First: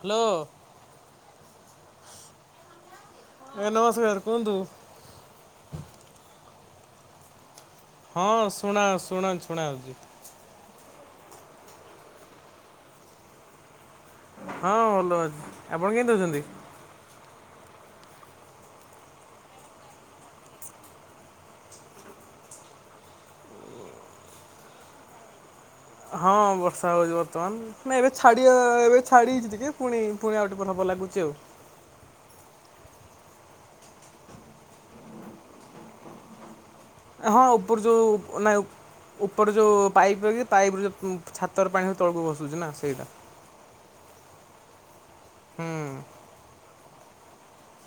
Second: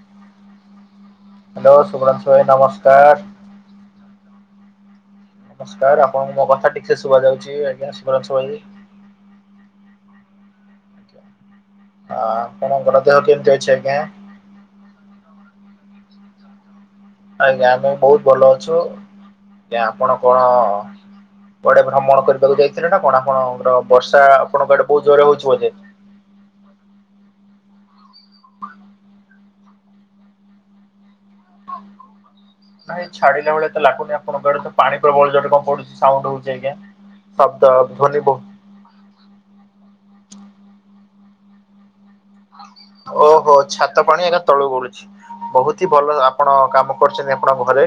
Hello hello Subhranshu ଭାଇ ନମସ୍କାର। ଭାଇ ନମସ୍କାର କୁହନ୍ତୁ? ନମସ୍କାର ଆପଣଙ୍କୁ ମୋ କଥା ଠିକ୍ ସେ ଶୁଭା ଯାଉଚି? ହଁ ଶୁଣା ଶୁଣ ଶୁଣା ହେଉଚି। ଆପଣଙ୍କ ର ଦେହ କେମିତି ଅଛି ଆଜ୍ଞା? ହଁ ଭଲ ଅଛି ଆପଣ କେମିତି ଅଛନ୍ତି? ଆଜ୍ଞା ଆମେ ବହୁତ୍ ଭଲ ଅଛୁ ଆଜ୍ଞା ଆପଣ କଣ କୁଆଡେ ଭ୍ରମଣ କରିବାକୁ ଯାଇଥିଲେ ନା କଣ ଆପଣଙ୍କ ର ବର୍ଷା ଆପଣଙ୍କ ଆଡେ ବହୁତ୍ ଜୋରରେ ହଉଚି ବୋଧେ ହଁ ବର୍ଷା ହଉଚି ବର୍ତ୍ତମାନ। ନାଇଁ ଏବେ ଛାଡି ଏବେ ଛାଡି ହେଇଯାଇଛି ଟିକେ ପୁଣି ପୁଣି ଆଉ ଟିକେ ହବ ଲାଗୁଚି ଆଉ ନାଇଁ ଛାଡିଲାଭଲିଆ ତ ଲାଗୁନି ଆପଣଙ୍କ ଆଡେ ତ ପାଣି ପ୍ରବଳ ଯୋରରେ କଣ ପଡୁଚି ସାଉଣ୍ଡ୍ ହଉଚି ଆଜ୍ଞା? ହଁ ଶବ୍ଦ ଉପର ଧ୍ୱନି ଯଉ ବହୁ ନାଇଁ ଉପର ଯୋଉ ପାଇପ୍ ଲାଗିଚି ପାଇପ୍ ରୁ ଯୋଉ ଛାତର ପାଣି ତଳକୁ ଖସୁଛି ନା ସେଇଠୁ। ଓହୋ ଛାତ ପାଣି ଏକା ତଳୁ ପଡୁଛି ହୁଁ। ବହୁତ ହି ଭଲ ଆପଣ କାମ କରୁଚନ୍ତି ଆପଣଙ୍କ ଘରେ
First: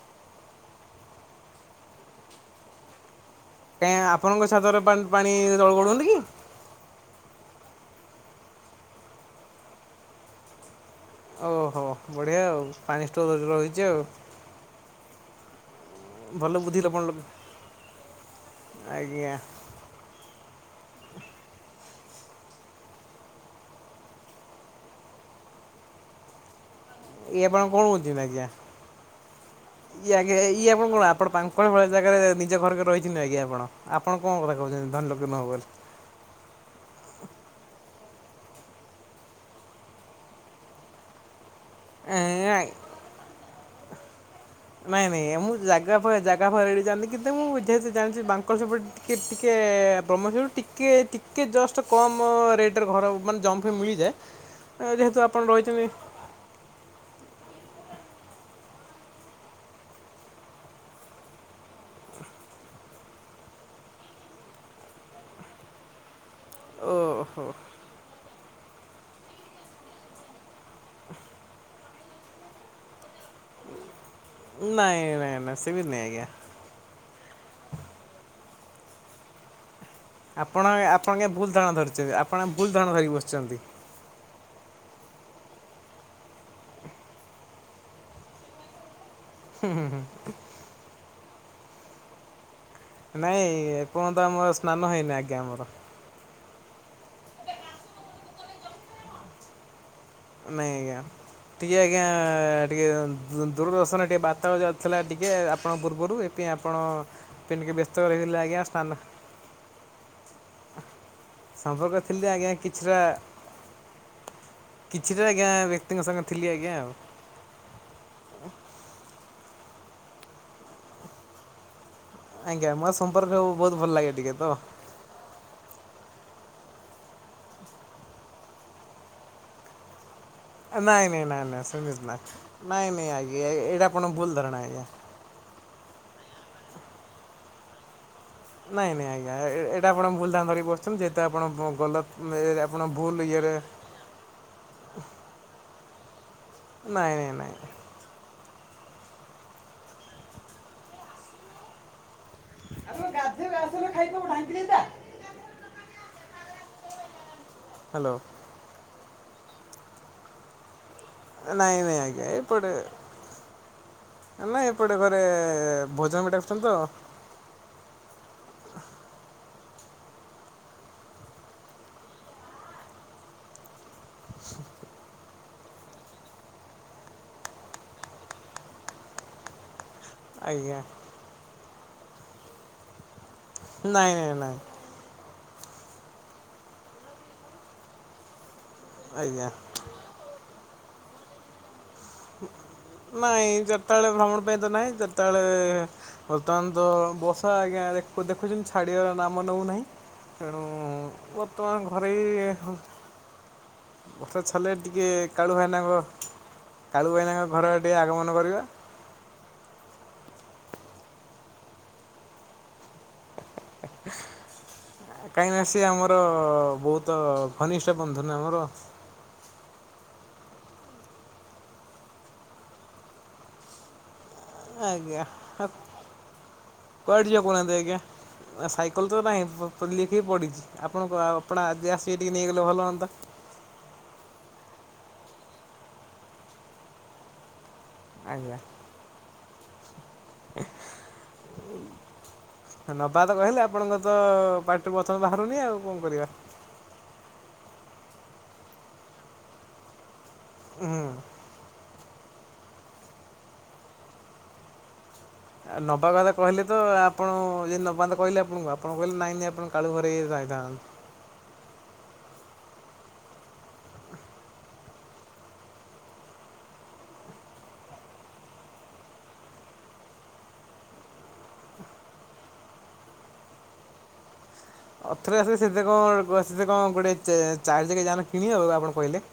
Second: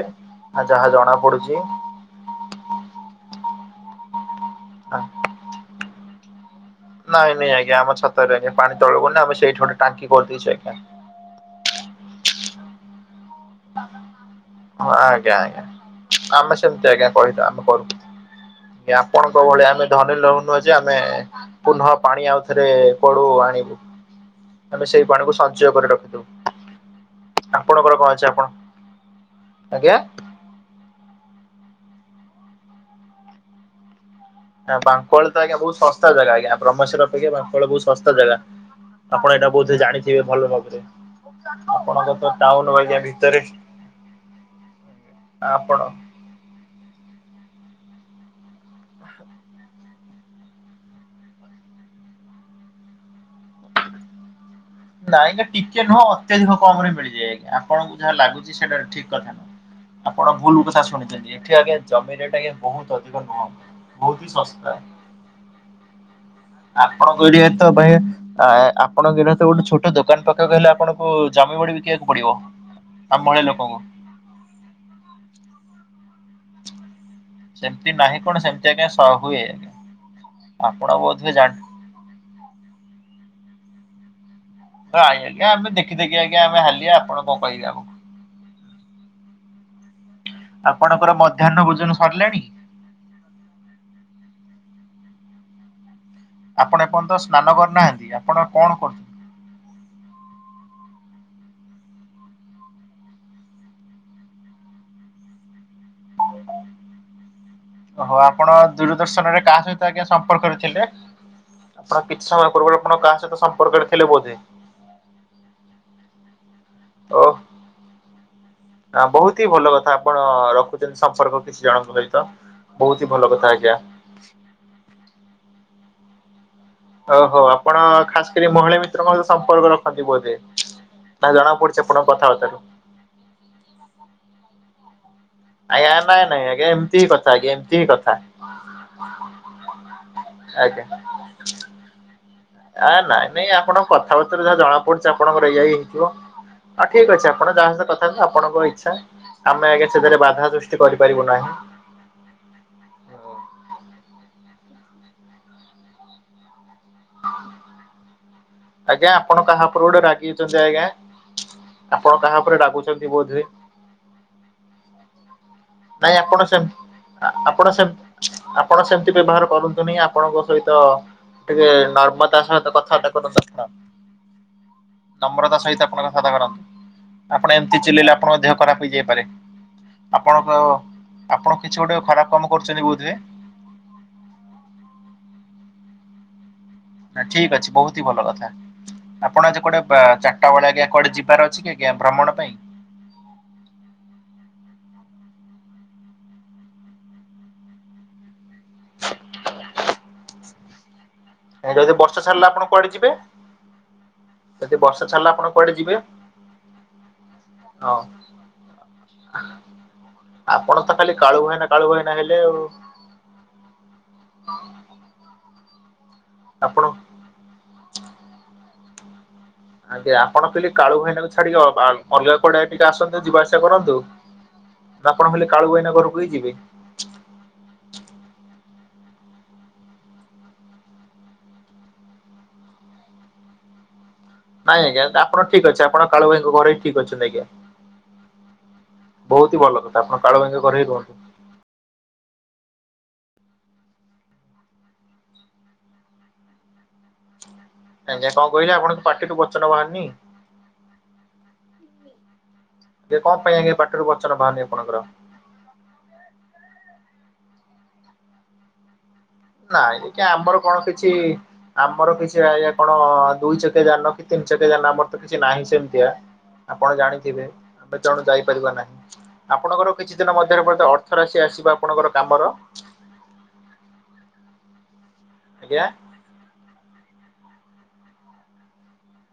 ଯାହା ଜଣା ପଡୁଚି। କାଇଁ ଆପଣଙ୍କ ଛାତ ରେ ପାଣି ପାଣି ତଳ କୁ ଗଡୁନି କି? ନାଇଁ ନାଇଁ ଆଜ୍ଞା ଆମ ଛାତରେ ପାଣି ତଳକୁ ଗଳୁନି ଆଜ୍ଞା ଆମେ ସେଠି ଗୋଟେ ଟାଙ୍କି କରିଦେଇଛୁ ଆଜ୍ଞା। ଓହୋ ବଢ଼ିଆ ଆଉ ପାଣି ଷ୍ଟୋର ରେ ରହିଛି ଆଉ ହଁ ଆଜ୍ଞା ଆଜ୍ଞା। ଭଲ ଆମେ ବୁଦ୍ଧିଲେ ସେମତି ଆପଣ ଆଜ୍ଞା ଲୋକ। କହିନୁ ଆମେ କରୁ ଏ ଆଜ୍ଞା ଆପଣଙ୍କ ଭଳିଆ ଆମେ ଧନୀ ଲୋକ ନୁହଁ ଯେ ଆମେ ପୁନଃ ପାଣି ଆଉଥରେ କୁଆଡୁ ଆଣିବୁ। ଆମେ ସେଇ ପାଣିକୁ ସଞ୍ଚୟ କରି ରଖି ଇଏ ଦୋଉ ଆପଣ ଆପଣଙ୍କର କହୁଛନ୍ତି କଣ ଅଛି ଆଜ୍ଞା? ଆପଣ ଆଜ୍ଞା। ଇଏ ଆପଣ କଣ ଆପଣ ପାଙ୍କଣ ଭଳି ଜାଗାରେ ନିଜେ ଘରକରିକି ରହିଛନ୍ତି ଆଜ୍ଞା ଆପଣ। ଆପଣ କଣ କଥା କହୁଛନ୍ତି ଧାନି ଲୋକ ବାଙ୍କଳ ତ ନୁହେଁ ଆଜ୍ଞା ବୋଲି? ବହୁତ ଶସ୍ତା ଜାଗା ଆଜ୍ଞା ବ୍ରହ୍ମେଶ୍ୱର ଅପେକ୍ଷା ପାଙ୍କଣ ବହୁ ଶସ୍ତା ଜାଗା। ଆପଣ ଏଇଟା ବୋଧେ ଜାଣିଥିବେ ଭଲ ଭାବରେ ଆପଣଙ୍କ ତ ଟାଉନୁ ନାଇଁ ବାଗିଆ ଭିତରେ ନାଇଁ ନାଇଁ ମୁଁ ଆପଣ ଜାଗା ଫାଗା ଜାଗା ଫାଗା କିଛି ଯାଣିନି କିନ୍ତୁ ମୁଁ ଜେହେତୁ ଜାଣିଛି ବାଙ୍କ ସେପଟେ ଟିକେ ଟିକେ ବ୍ରହ୍ମେଶ୍ୱର ଟିକେ ଟିକେ ଜଷ୍ଟ କମ୍ ରେଟ୍ ରେ ଘର ମାନେ ଜମି ଫମି ମିଳିଯାଏ। ନାଇଁ ଯେହେତୁ ଆଜ୍ଞା ଆପଣ ଟିକେ ରହିଛନ୍ତି। ନୁହଁ ଅତ୍ୟଧିକ କମ ରେ ମିଳିଯିବଏ ଆଜ୍ଞା ଆପଣଙ୍କୁ ଯାହା ଲାଗୁଛି ସେଟା ଠିକ୍ କଥା ନୁହଁ। ଆପଣ ଭୁଲ୍ କଥା ଶୁଣିଛନ୍ତି ଏଠି ଆଜ୍ଞା ଜମି ରେଟ୍ ଟା ବହୁତ ଅଧିକ ନୁହଁ ବହୁତ ହି ଶସ୍ତା ଆପଣଙ୍କ ଓହୋ ଏରିଆରେ ତ ଭାଇ ଆପଣଙ୍କ ଏରିଆ ତ ଗୋଟେ ଛୋଟ ଦୋକାନ ଦୋକାନ ପକାଇବାକୁ କହିଲେ ଆପଣଙ୍କୁ ଜମି ବାଡ଼ି ବିକିବାକୁ ପଡ଼ିବ ଆମ ଭଳିଆ ଲୋକଙ୍କୁ ନାଇଁ ନାଇଁ ନାଇଁ ସେମିତି ନାଇଁ ଆଜ୍ଞା ସେମିତି ନାହିଁ କଣ ସେମିତି ଆଜ୍ଞା ସବୁ ଏ ଆପଣ ଆପଣ କେ ଭୁଲ ଧାରଣା ଧରିଛନ୍ତି ଆପଣ ଭୁଲ ଧାରଣା ଧରିକି ବସିଛନ୍ତି। ଆଜ୍ଞା ଆମେ ଦେଖି ଦେଖି ଆଜ୍ଞା ଆମେ ହାଲିଆ ଆପଣ କଣ କହିବେ ଆମକୁ ହୁଁ ହୁଁ ହୁଁ। ଆପଣଙ୍କର ମଧ୍ୟାହ୍ନ ଭୋଜନ ସରିଲାଣି? ନାଇଁ ଏପର୍ଯ୍ୟନ୍ତ ଆମର ସ୍ନାନ ହେଇନି ଆଜ୍ଞା ଆମର ଆପଣ ଏପର୍ଯ୍ୟନ୍ତ ସ୍ନାନ କରିୁନାହାନ୍ତି ଆପଣ କଣ କରୁ ନାଇଁ ଆଜ୍ଞା ଟିକିଏ ଆଜ୍ଞା ଟିକେ ଦୂରଦର୍ଶନରେ ଟିକେ ବାର୍ତ୍ତା ଯଉଥିଲା ଟିକେ ଆପଣଙ୍କ ପୂର୍ବରୁ ପାଇଁ ଆପଣ ପାଇଁ ଟିକେ ବ୍ୟସ୍ତ ଓହୋ ରହିଗଲେ ଆପଣ ଆଜ୍ଞା ସ୍ଥାନ ଦୂରଦର୍ଶନ ରେ କାହା ସହିତ ଆଜ୍ଞା ସମ୍ପର୍କରେ ଥିଲେ? ସମ୍ପର୍କ ଆପଣ ଥିଲି କିଛି ଆଜ୍ଞା ସମୟ ପୂର୍ବରୁ କିଛିଟା ଆପଣ କାହା ସହିତ ସମ୍ପର୍କ ରେ ଥିଲେ ବୋଧେ କିଛିଟା ଆଜ୍ଞା ବ୍ୟକ୍ତିଙ୍କ ସାଙ୍ଗ ଥିଲି ଆଜ୍ଞା ଆଉ। ନା ବହୁତ ହି ଭଲ କଥା ଆପଣ ରଖୁଛନ୍ତି ସମ୍ପର୍କ କିଛି ଜଣଙ୍କ ସହିତ ଆଜ୍ଞା ମୋର ବହୁତ ହି ଭଲ ସମ୍ପର୍କ କଥା ଅ ଆଜ୍ଞା। ବହୁତ ଭଲ ଲାଗେ ଟିକେ ତ ଓହୋ ଆପଣ ଖାସ କରି ମହିଳା ମିତ୍ର ସହିତ ବି ସମ୍ପର୍କ ରଖନ୍ତି ବୋଧେ ନାଇଁ ନାଇଁ ନା ନାଇଁ ଜଣା ନାଇଁ ପଡୁଛି ଆପଣଙ୍କ ସେମିତି କଥାବାର୍ତ୍ତାରୁ। ନାଇଁ ନାଇଁ ଆଜ୍ଞା ଏଇଟା ଆପଣ ଭୁଲ ଧରଣା ଆଜ୍ଞା ଆଜ୍ଞା ନାଇଁ ନାଇଁ ଆଜ୍ଞା ଏମିତି କଥା ଆଜ୍ଞା ଏମିତି କଥା। ନାଇଁ ନାଇଁ ଆଜ୍ଞା ଏଇଟା ଆପଣ ଭୁଲ ଧାରଣା ଧରିକି ଆଜ୍ଞା। ବସିଛନ୍ତି ଯେହେତୁ ଆପଣ ଭଲ ଇଏରେ ଆ ନାଇଁ ନାଇଁ ଆପଣଙ୍କ କଥାବାର୍ତ୍ତା ଯାହା ଜଣା ପଡୁଛି ଆପଣଙ୍କର ଏୟହି ହେଇଥିବ। ଆ ଠିକ ନାଇଁ ଅଛି ନାଇଁ ଆପଣ ଯାହା ସହ କଥା ଆପଣଙ୍କ ଇଚ୍ଛା ଆମେ ଆଜ୍ଞା ସେଥିରେ ବାଧା ସୃଷ୍ଟି କରିପାରିବୁ ନାହିଁ। [unintelligible] ହ୍ୟାଲୋ। ଆଜ୍ଞା ଆପଣ କାହା ଉପରେ ଗୋଟେ ରାଗିଛନ୍ତି ଆଜ୍ଞା ନାଇଁ ନାଇଁ ଆପଣ ଆଜ୍ଞା କାହା ଉପରେ ରାଗୁଛନ୍ତି ବୋଧ ହୁଏ ଆମେ ଏପଟେ ଘରେ ନାଇଁ ଭୋଜନ ବି ଆପଣ ଡାକୁଛନ୍ତି ତ ସେମିତି ଆପଣ ସେ ଆପଣ ସେମିତି ବ୍ୟବହାର କରନ୍ତୁନି ଆପଣଙ୍କ ସହିତ ଟିକେ ନର୍ମତା ସହିତ କଥାବାର୍ତ୍ତା [unintelligible] କରିବା ଦରକାର। [inaudible] ନମ୍ରତା ସହିତ [unintelligible] ଆପଣ ଏମିତି ଚିଲେଇଲେ ଆପଣ ଖରାପ ହେଇଯାଇପାରେ ଆପଣ ଆଜ୍ଞା ଆପଣ କିଛି ଗୋଟେ ଖରାପ କାମ କରୁଛନ୍ତି ବୋଧେ ନାଇଁ ନାଇଁ ନାଇଁ ନା ଠିକ୍ ଅଛି ବହୁତ ହିଁ ଭଲ କଥା ଆଜ୍ଞା ଆପଣ ଆଜି କୁଆଡ଼େ ଚାରିଟା ବେଳେ ଆଜ୍ଞା କୁଆଡ଼େ ଯିବାର ଅଛି କି? ଆଜ୍ଞା ଭ୍ରମଣ ପାଇଁ ନାଇଁ ଯେତେବେଳେ ଭ୍ରମଣ ପାଇଁ ତ ନାହିଁ ଯେତେବେଳେ ବର୍ତମାନ ତ ବର୍ଷା ଆଜ୍ଞା ଦେଖୁଛନ୍ତି ଛାଡିବାର ନାମ ନଉ ନାହିଁ ତେଣୁ ଯଦି ବର୍ତ୍ତମାନ ଘରେ ବର୍ଷା ଛାଡିଲା ଆପଣ କୁଆଡେ ଯିବେ ବର୍ଷା ଛାଡିଲେ ଯଦି ବର୍ଷା ଟିକେ ଛାଡିଲା ଆପଣ କାଳୁ କୁଆଡେ ଯିବେ? ଭାଇନାଙ୍କ କାଳୁ ଭାଇନାଙ୍କ ଘର ଆଡେ ହଁ ଟିକେ ଆଗମନ କରିବା ଆପଣ ତ ଖାଲି କାଳୁ ଭାଇନା କାଳୁ ଭାଇନା ହେଲେ ଆଉ କାହିଁ ନା ସେ ଆମର ଆପଣ ବହୁତ ଘନିଷ୍ଠ ବନ୍ଧୁ ନା ଆମର ଆଜ୍ଞା ଆପଣ କହିଲେ କାଳୁ ଭାଇନାକୁ ଛାଡିକି ଅଲଗା କୁଆଡେ ଟିକେ ଆସନ୍ତୁ ଯିବା ଆସିବା କରନ୍ତୁ ଆପଣ ଖାଲି କାଳୁଭାଇନା ଘରକୁ ହି ଯିବେ କୁଆଡେ ଯିବା କହୁ ନାହାନ୍ତି ଆଜ୍ଞା ନା ସାଇକେଲ ତ ନାହିଁ [unintelligible] ଲିଖିକି ପଡ଼ିଛି ଆପଣଙ୍କୁ ଆଉ ଆପଣା ଆଜି ଆସିବେ ଟିକେ ନେଇଗଲେ ଭଲ ହୁଅନ୍ତା। ନାଇଁ ଆଜ୍ଞା ଆପଣ ଠିକ୍ ଅଛି ଆପଣ କାଳ ଭାଇଙ୍କ ଘରେ ହ ଠିକ୍ ଅଛନ୍ତି ଆଜ୍ଞା। ଆଜ୍ଞା। ବହୁତ ହି ଭଲ କଥା ଆପଣ କାଳୁ ଭାଇ ଙ୍କ ଘରେ ହିଁ [inaudible] ନବା ତ କହିଲେ ଆପଣଙ୍କର ତ ପାର୍ଟିରୁ ବଚନ ବାହାରୁନି ଆଉ କଣ କରିବା। ଆଜ୍ଞା କଆଁ କହିଲେ ଆପଣଙ୍କ ପାଟିରୁୁ ବଚନ ବାହାରୁର୍ନି? ହୁଁ। ଯେ କଣ ପାଇଁ ଆଜ୍ଞା ପାଟି ରୁ ବଚନ ବାହାରୁନି ପଣଙ୍କର? ଆଉ ନବା କଥା କହିଲେ ତ ଆପଣ ଯ ନବା କଥା କହିଲେ ଆପଣଙ୍କୁ ଆପଣ କଇଲେ ନାଇଁ ନାଇଁ ଆପଣ କାଳୁ ନାଇ ଘରେ ଏ ଆମର ଯାଇଥାନ୍ତି। କଣ କିଛି ଆମର କିଛି ଆଜ୍ଞା କଣ ଦୁଇ ଚକିଆ ଯାନ କି ତିନି ଚକିଆ ଯାନ ଆମର ତ କିଛି ନାହିଁ ସେମତିଆ ଆପଣ ଜାଣିଥିବେ ଜଣେ ଯାଇପାରିବ ନାହିଁ। ଆପଣଙ୍କର କିଛି ଦିନ ମଧ୍ୟରେ ଅର୍ଥ ରାଶି ଆସିବ ଆପଣଙ୍କର କାମର? ଅର୍ଥରେ ଆସେ ସେତେ ଆଜ୍ଞା। କଣ ସେ କଣ ଗୋଟେ ଚାରିଚକିଆ ଯାନ କିଣିହବ ଆପଣ କହିଲେ।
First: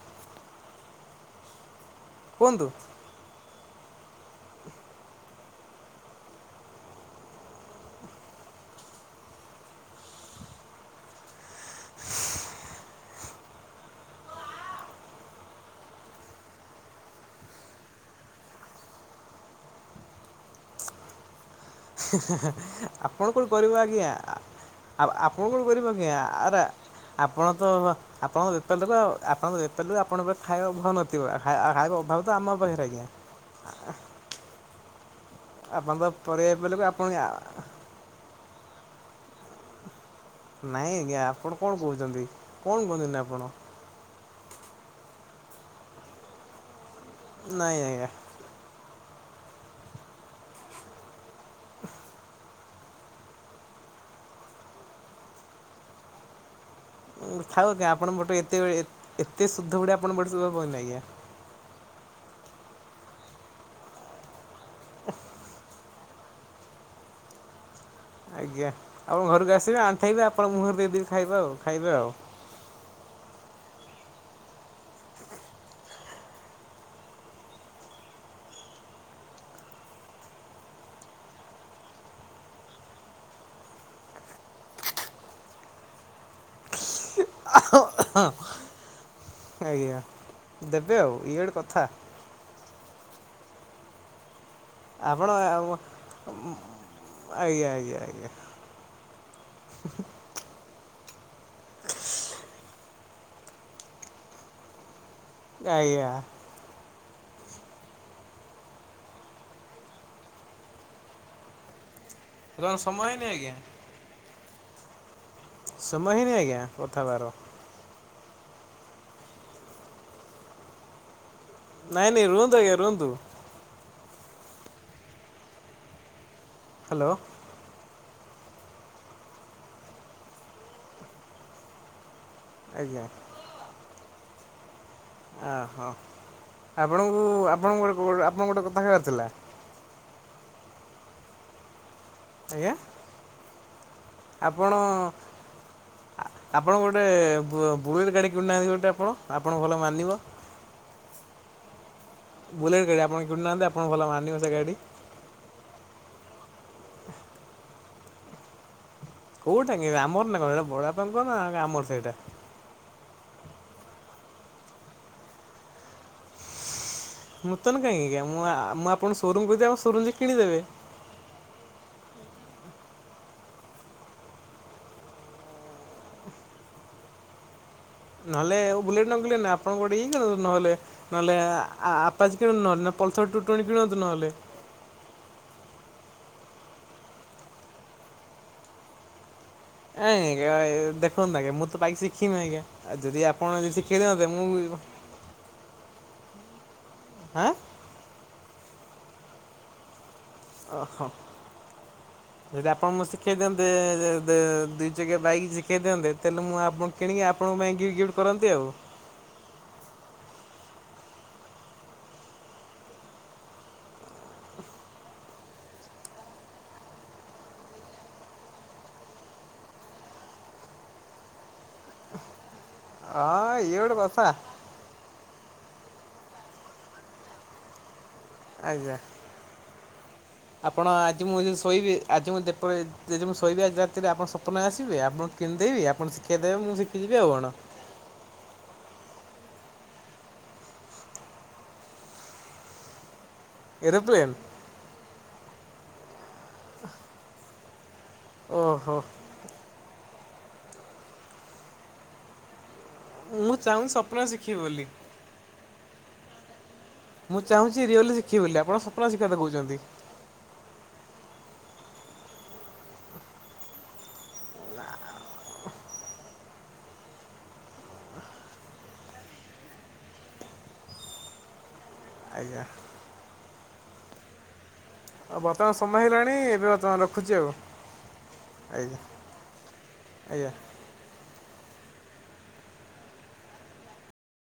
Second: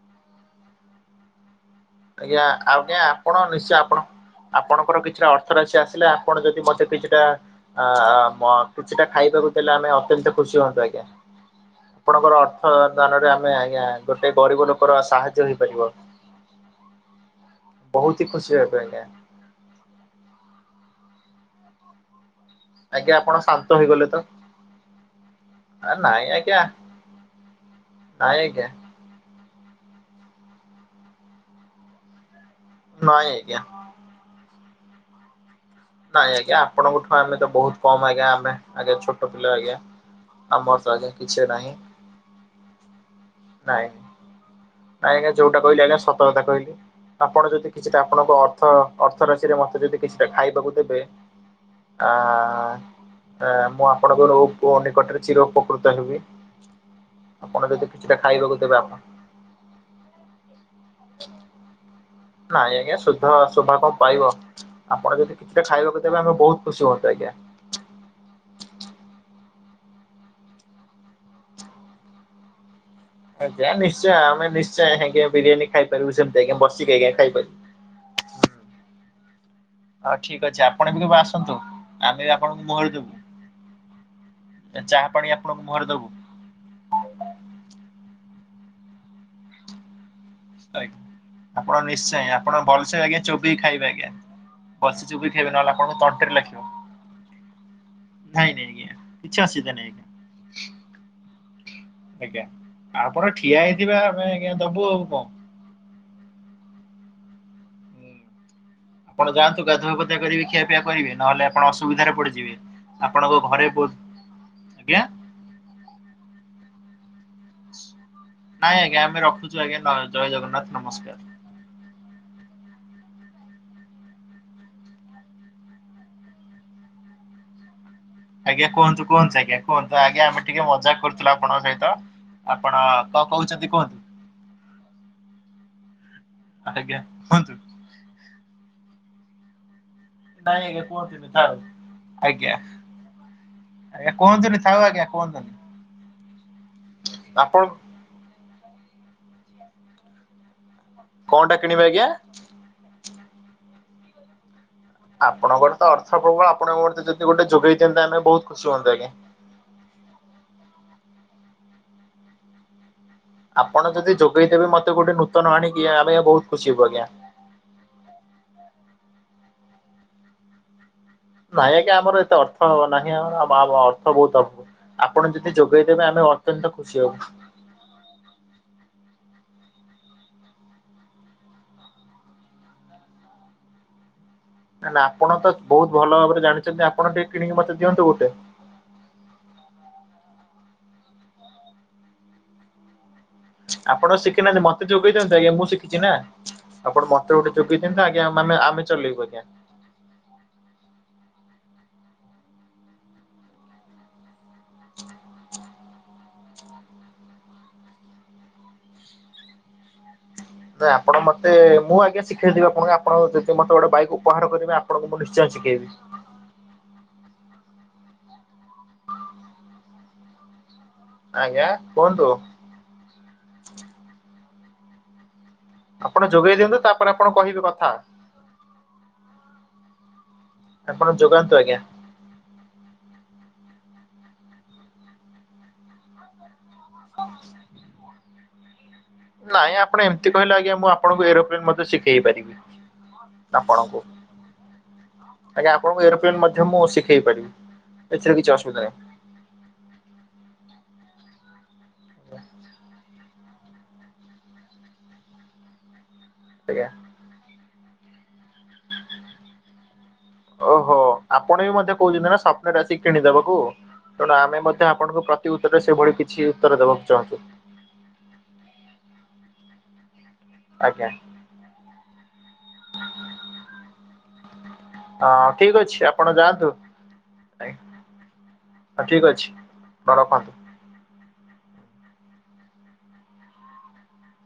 ଆଜ୍ଞା କୁହନ୍ତୁ। ଆଜ୍ଞା ଆପଣ ନିଶ୍ଚୟ ଆପଣ ଆପଣଙ୍କର କିଛିଟା ଅର୍ଥ ରାଶି ଆସିଲେ ଆପଣ ଯଦି ମତେ କିଛିଟା ଆ କିଛିଟା ଖାଇବାକୁ ଦେଲେ ଆମେ ଅତ୍ୟନ୍ତ ଖୁସି ହୁଅନ୍ତୁ ଆଜ୍ଞା। ଆପଣଙ୍କର ଅର୍ଥ ଦାନରେ ଆମେ ଆଜ୍ଞା ଗୋଟେ ଗରିବ ଲୋକର ସାହାଯ୍ୟ ହେଇପାରିବ। ବହୁତ ହି ଖୁସି ହେବେ ଆଜ୍ଞା। ଆଜ୍ଞା ଆପଣ କଣ ଶାନ୍ତ ଗରିବ ହେଇଗଲେ ଆଜ୍ଞା? ତ ଆଉ ଆପଣ କଣ କରିବ ଆଜ୍ଞା ଆରେ ଆପଣ ତ ନାଇଁ ଆପଣ ଆଜ୍ଞା [unintelligible] ଆପଣଙ୍କ ଯେତେବେଳେ ଆପଣଙ୍କ ଖାଇବା ଅଭାବ ନଥିବ ଖାଇବା ଅଭାବ ତ ଆମ ପାଖରେ ଆଜ୍ଞା। ନାଇଁ ଆଜ୍ଞା। ଆପଣ ତ ନାଇଁ ପରିବା ଆଜ୍ଞା ବେପାର ଲୋକ ଆପଣ ଆପଣଙ୍କଠୁ ଆମେ ତ ବହୁତ କମ ଆଜ୍ଞା ଆମେ ଆଜ୍ଞା ଛୋଟ ପିଲା ଆଜ୍ଞା। ଆମର ତ ନାଇଁ ଆଜ୍ଞା କିଛି ଆପଣ ନାହିଁ କଣ କହୁଚନ୍ତି କଣ କୁହତନ୍ତି ଆପଣ ନାଇଁ ନାଇଁ ଆଜ୍ଞା ଯୋଉଟା କଇଲି ଆଜ୍ଞା ସତକଥା କଇଲି ଆପଣ ଯଦି ନାଇଁ କିଛିଟା ଆଜ୍ଞା ଆପଣଙ୍କ ଅର୍ଥ ରାଶିରେ ମତେ ଯଦି କିଛିଟା ଖାଇବାକୁ ଦେବେ ଆ ଆ ମୁଁ ଆପଣଙ୍କ ର ପୁଅ ନିକଟରେ ଚିର ଉପକୃତ ହେବି। ଆପଣ ଥାଉ ଯଦି ଆଜ୍ଞା ଆପଣ କିଛିଟା ବଟେ ଖାଇବାକୁ ଦେବେ ଏତେଳେ ଆପଣ ଏତେ ସୁଧ ଉଡିଆ ଆପଣ ବଟେ ସୁଭିବା ଭଲ ନାହିଁ ଆଜ୍ଞା। ନାଇଁ ଆଜ୍ଞା ଶ ସୁଧ ଶୋଭା କଣ ପାଇବ ଆପଣ ଯଦି କିଛିଟା ଖାଇବାକୁ ଦେବେ ଆମେ ବହୁତ ଖୁସି ହୁଅନ୍ତୁ ଆଜ୍ଞା। ଆଜ୍ଞା ଆମ ଘରକୁ ଆସିବେ ଆଣ୍ଠେଇବେ ଆପଣ ମୁହଁରେ ଦେଇଦେବି ଖାଇବା ଆଉ ଖାଇବେ ଆଉ। ଆଜ୍ଞା ନିଶ୍ଚୟ ଆମେ ନିଶ୍ଚୟ ଆଜ୍ଞା ବିରିୟାନି ଖାଇପାରିବୁ ସେନ୍ତୀ ଆଜ୍ଞା ବସିକି ଆଜ୍ଞା ଖାଇପାରିବୁ। ହଉ ଠିକ ଅଛି ଆପଣ ବି କେବେ ଆସନ୍ତୁ ଆମେ ବି ଆପଣଙ୍କୁ ମୁହଁରେ ଦବୁ। ଚାହା ପାଣି ଆପଣଙ୍କୁ ମୁହରେ ଦବୁ, ଆଜ୍ଞା। ଆଜ୍ଞା ଦେବେ ଆଉ ଇଏ ଗୋଟେ ଆପଣ କଥା ନିଶ୍ଚୟ ଆପଣ ଭଲସେ ଆଜ୍ଞା ଚୋବେଇ ଖାଇବେ ଆଜ୍ଞା। ବସି ବୋବେଇ ଖାଇବେ ନହେଲେ ଆପଣ ଆପଣଙ୍କ ତଣ୍ଟି ରେ ଲାଖିବ ଆଜ୍ଞା ଆଜ୍ଞା ଆଜ୍ଞା ନାଇଁ ନାଇଁ ଆଜ୍ଞା। କିଛି ଅସୁବିଧା ନାଇଁ। ଆଜ୍ଞା ଆପଣ ଠିଆ ହେଇଥଥିବେ ଆମେ ଆଜ୍ଞା ଦବୁ ଆଉ କଅଁ। ଆଜ୍ଞା। ଆପଣ ଯାଆନ୍ତୁଗାଧୁଆ ପାଧୁଆ କରିବେ ଖିଆିପିଆ କରିବେ ନ ହେଲେ ଆପଣ ଅସୁବିଧାରେ ପଡିବେ। ଯିବି କଣ ସମୟ ହେଇନି ଆପଣଙ୍କ ଆଜ୍ଞା? ଘରେ ବହୁତ ଆଜ୍ଞା। ସମୟ ହେଇନି ଆଜ୍ଞା କଥାବାର। ନାଇଁ ଆଜ୍ଞା ଆମେ ରଖୁଛୁ ଆଜ୍ଞା ଜୟ ଜଗନ୍ନାଥ ନମସ୍କାର। ନାଇଁ ନାଇ ରୁହନ୍ତୁ ଆଜ୍ଞା ରୁହନ୍ତୁ। ହ୍ୟାଲୋ। ଆଜ୍ଞା କୁହନ୍ତୁ କୁହନ୍ତୁ ଆଜ୍ଞା କୁହନ୍ତୁ ଆଜ୍ଞା ଆମେ ଟିକେ ମଜା କରୁଥିଲୁ ଆପଣଙ୍କ ସହିତ ଆପଣ ଆଜ୍ଞା। ତ କଉଚ଼ନ୍ତି କୁହନ୍ତୁ। ଅହୋ ଆଜ୍ଞା ଆପଣଙ୍କୁ କୁହନ୍ତୁ। ଆପଣଙ୍କ ଗୋଟେ ଆପଣ ଗୋଟେ କଥା କହିବାର ଥିଲା। ନାଇଁ ଆଜ୍ଞା କୁହନ୍ତୁନି ଥାଉ। ଆଜ୍ଞା କୁହନ୍ତୁନି ଥାଉ ଆଜ୍ଞା କୁହନ୍ତୁନି ଆପଣ-ଆପଣ ଗୋଟେ ଆପଣ [unintelligible] ଗାଡ଼ି କିଣୁନାହାନ୍ତି ଗୋଟେ ଆପଣ, ଆପଣଙ୍କୁ ଭଲ ମାନିବ। କଣଟା କିଣିବି ଆଜ୍ଞା? ବୁଲେଟ୍ ଗାଡି ଆପଣ କିଣୁନାହାନ୍ତି, ଆପଣଙ୍କୁ ଭଲ ମାନିବ ସେ ଗାଡି। ଆପଣଙ୍କର ତ ଅର୍ଥ ପ୍ରବଳ ଆପଣ [unintelligible] ଯଦି ଗୋଟେ ଯୋଗେଇ ଦିଅନ୍ତେ, ଆମେ ବହୁତ୍ ଖୁସି ହୁଅନ୍ତୁ ଆଜ୍ଞା। କୋଉଟା କି ଆମର ନା କଣ, ସେଇଟା ବଡପାଙ୍କର ନା ଆମର ସେଇଟା। ଆପଣ ଯଦି ଯୋଗେଇଦେବେ ଦେବେ ମତେ ଗୋଟେ ନୂତନ ଆଣିକି, ଆମେ ବହୁତ୍ ଖୁସି ହବୁ ଆଜ୍ଞା। ନୁତନ କାହିଁକି ଆଜ୍ଞା ମୁଁ ଆପଣ ସୋରୁମ୍ [unintelligible] ସୋରୁମ୍ କୁ ଯାଇକି କିଣିଦେବେ। ନାଇଁ ଆଜ୍ଞା ଆମର ଏତେ ଅର୍ଥ ନାହିଁ ଅର୍ଥ ବହୁତ୍ ଅ ଆପଣ ଯଦି ଯୋଗେଇଦେବେ ଆମେ ଅତ୍ୟନ୍ତ ଖୁସି ହବୁ। ନହେଲେ ବୁଲେଟ୍ ନ [unintelligible] ନାଇଁ ଆପଣ ଗୋଟେ [unintelligible] ନହେଲେ। ନହେଲେ ଆପାଚି କିଣନ୍ତୁ ନହେଲେ, ନହେଲେ ପଲ୍ସର୍ ଟୁ ଟୋନ୍ଟି କିଣନ୍ତୁ ନହେଲେ। ନା-ନା ଆପଣ ତ ବହୁତ୍ ଭଲ ଭାବରେ ଜାଣିଛନ୍ତି, ଆପଣ ଟିକେ କିଣିକି ମତେ ଦିଅନ୍ତୁ ଗୋଟେ। [unintelligible] ଆଜ୍ଞା ଦେଖନ୍ତୁ ଆଜ୍ଞା ମୁଁ ତ ବାଇକ୍ ଶିଖିନି ଆଜ୍ଞା। ଆଉ ଯଦି ଆପଣ ଯଦି ଶିଖେଇ ଆପଣ ଦିଅନ୍ତେ ମୁଁ ଶିଖିନାହାନ୍ତି ମତେ ଯୋଗେଇଦିଅନ୍ତୁ ଆଜ୍ଞା ମୁଁ ଶିଖିଛି ନା, ଆପଣ ମତେ ଆଁ ଗୋଟେ ଯୋଗେଇ କେନ୍ତା ଆଜ୍ଞା ମାନେ ଚଲେଇବୁ ଆଜ୍ଞା। ଓହୋ। ଯଦି ଆପଣ ମତେ ଶିଖେଇ ଦିଅନ୍ତେ ଦୁଇ ଚକିଆ ବାଇକ୍ ଶିଖେଇ ଦିଅନ୍ତେ, ତାହେଲେ ମୁଁ ଆପଣ କିଣିକି ଆପଣଙ୍କ ପାଇଁ ଗିଫ୍ଟ-ଗିଫ୍ଟ କରନ୍ତି ଆଉ। ନାଇଁ ଆପଣ ମତେ ମୁଁ ଆଜ୍ଞା ଶିଖେଇେଦେବି ଆପଣଙ୍କୁ ଆପଣ ଯଦି ମତେ ଗୋଟେ ବାଇକ୍ ଉପହାର କରିବେ, ଆପଣଙ୍କୁ ମୁଁ ନିଶ୍ଚୟ ଶିଖେଇବି। ଆଜ୍ଞା କୁହନ୍ତୁ। ହଁ ଇଏ ଗୋଟେ କଥା। ଆପଣ ଯୋଗେଇ ଦିଅନ୍ତୁ ତାପରେ ଆପଣ କହିବେ କଥା। ଆଜ୍ଞା। ଆପଣ ଆଜି ମୁଁ ଯେ ଯୋଗାନ୍ତୁ ଆଜ୍ଞା ଶୋଇବି ଆଜି ମୁଁ [unintelligible] ଯେଦି ମୁଁ ଶୋଇବି ଆଜି ରାତିରେ ଆପଣ ସପନରେ ଆସିବେ ଆପଣ କିଣିଦେବି, ଆପଣ ଶିଖେଇ ଦେବେ ମୁଁ ଶିଖିଯିବି ଆଉ କଣ। ନାଇଁ ଆପଣ ଏମ୍ତି କହିଲେ ଆଜ୍ଞା ମୁ ଆପଣଙ୍କୁ ଏରୋପ୍ଲେନ୍ ମଧ୍ୟ ଶିଖେଇ ପାରିବି। ଆପଣଙ୍କୁ। ଏରୋପ୍ଲେନ୍ ଆଜ୍ଞା ଆପଣଙ୍କୁ ଏରୋପ୍ଲେନ୍ ମଧ୍ୟ ମୁଁ ଶିଖେଇ ପାରିବି, ଏଥିରେ କିଛି ଅସୁବିଧା ଓହୋ ନାହିଁ। ମୁଁ ଚାହୁଁ ସ୍ୱପ୍ନ ଶିଖିବି ବୋଲି। ଆଜ୍ଞା। ମୁଁ ଚାହୁଁଚି ରିଅଲ୍ ରେ ଶିଖିବି ବୋଲି, ଆପଣ ସପ୍ନରେ ଶିଖିବା କଥା କହୁଚନ୍ତି। ଓହୋ ଆପଣ ବି ମଧ୍ୟ କହୁଚନ୍ତି ନା ସ୍ୱପ୍ନରେ ଆସିକି କିଣିଦବାକୁ। ତେଣୁ ଆମେ ମଧ୍ୟ ଆପଣଙ୍କୁ ପ୍ରତି ଉତ୍ତରରେ ସେଭଳି କିଛି ଉତ୍ତର ଦେବାକୁ ଚାହୁଁଚୁ। ଆଜ୍ଞା। ଆଜ୍ଞା। ହଁ ଆଉ ବର୍ତ୍ତମାନ ଠିକ୍ ସମୟ ଅଛି ଆପଣ ହେଇଗଲାଣି ଏବେ ଯାଆନ୍ତୁ। ବର୍ତ୍ତମାନ ରଖୁଛି ଆଉ ଆଜ୍ଞା ହଁ ଠିକ୍ ଅଛି [unintelligible] ଆଜ୍ଞା। ରଖନ୍ତୁ।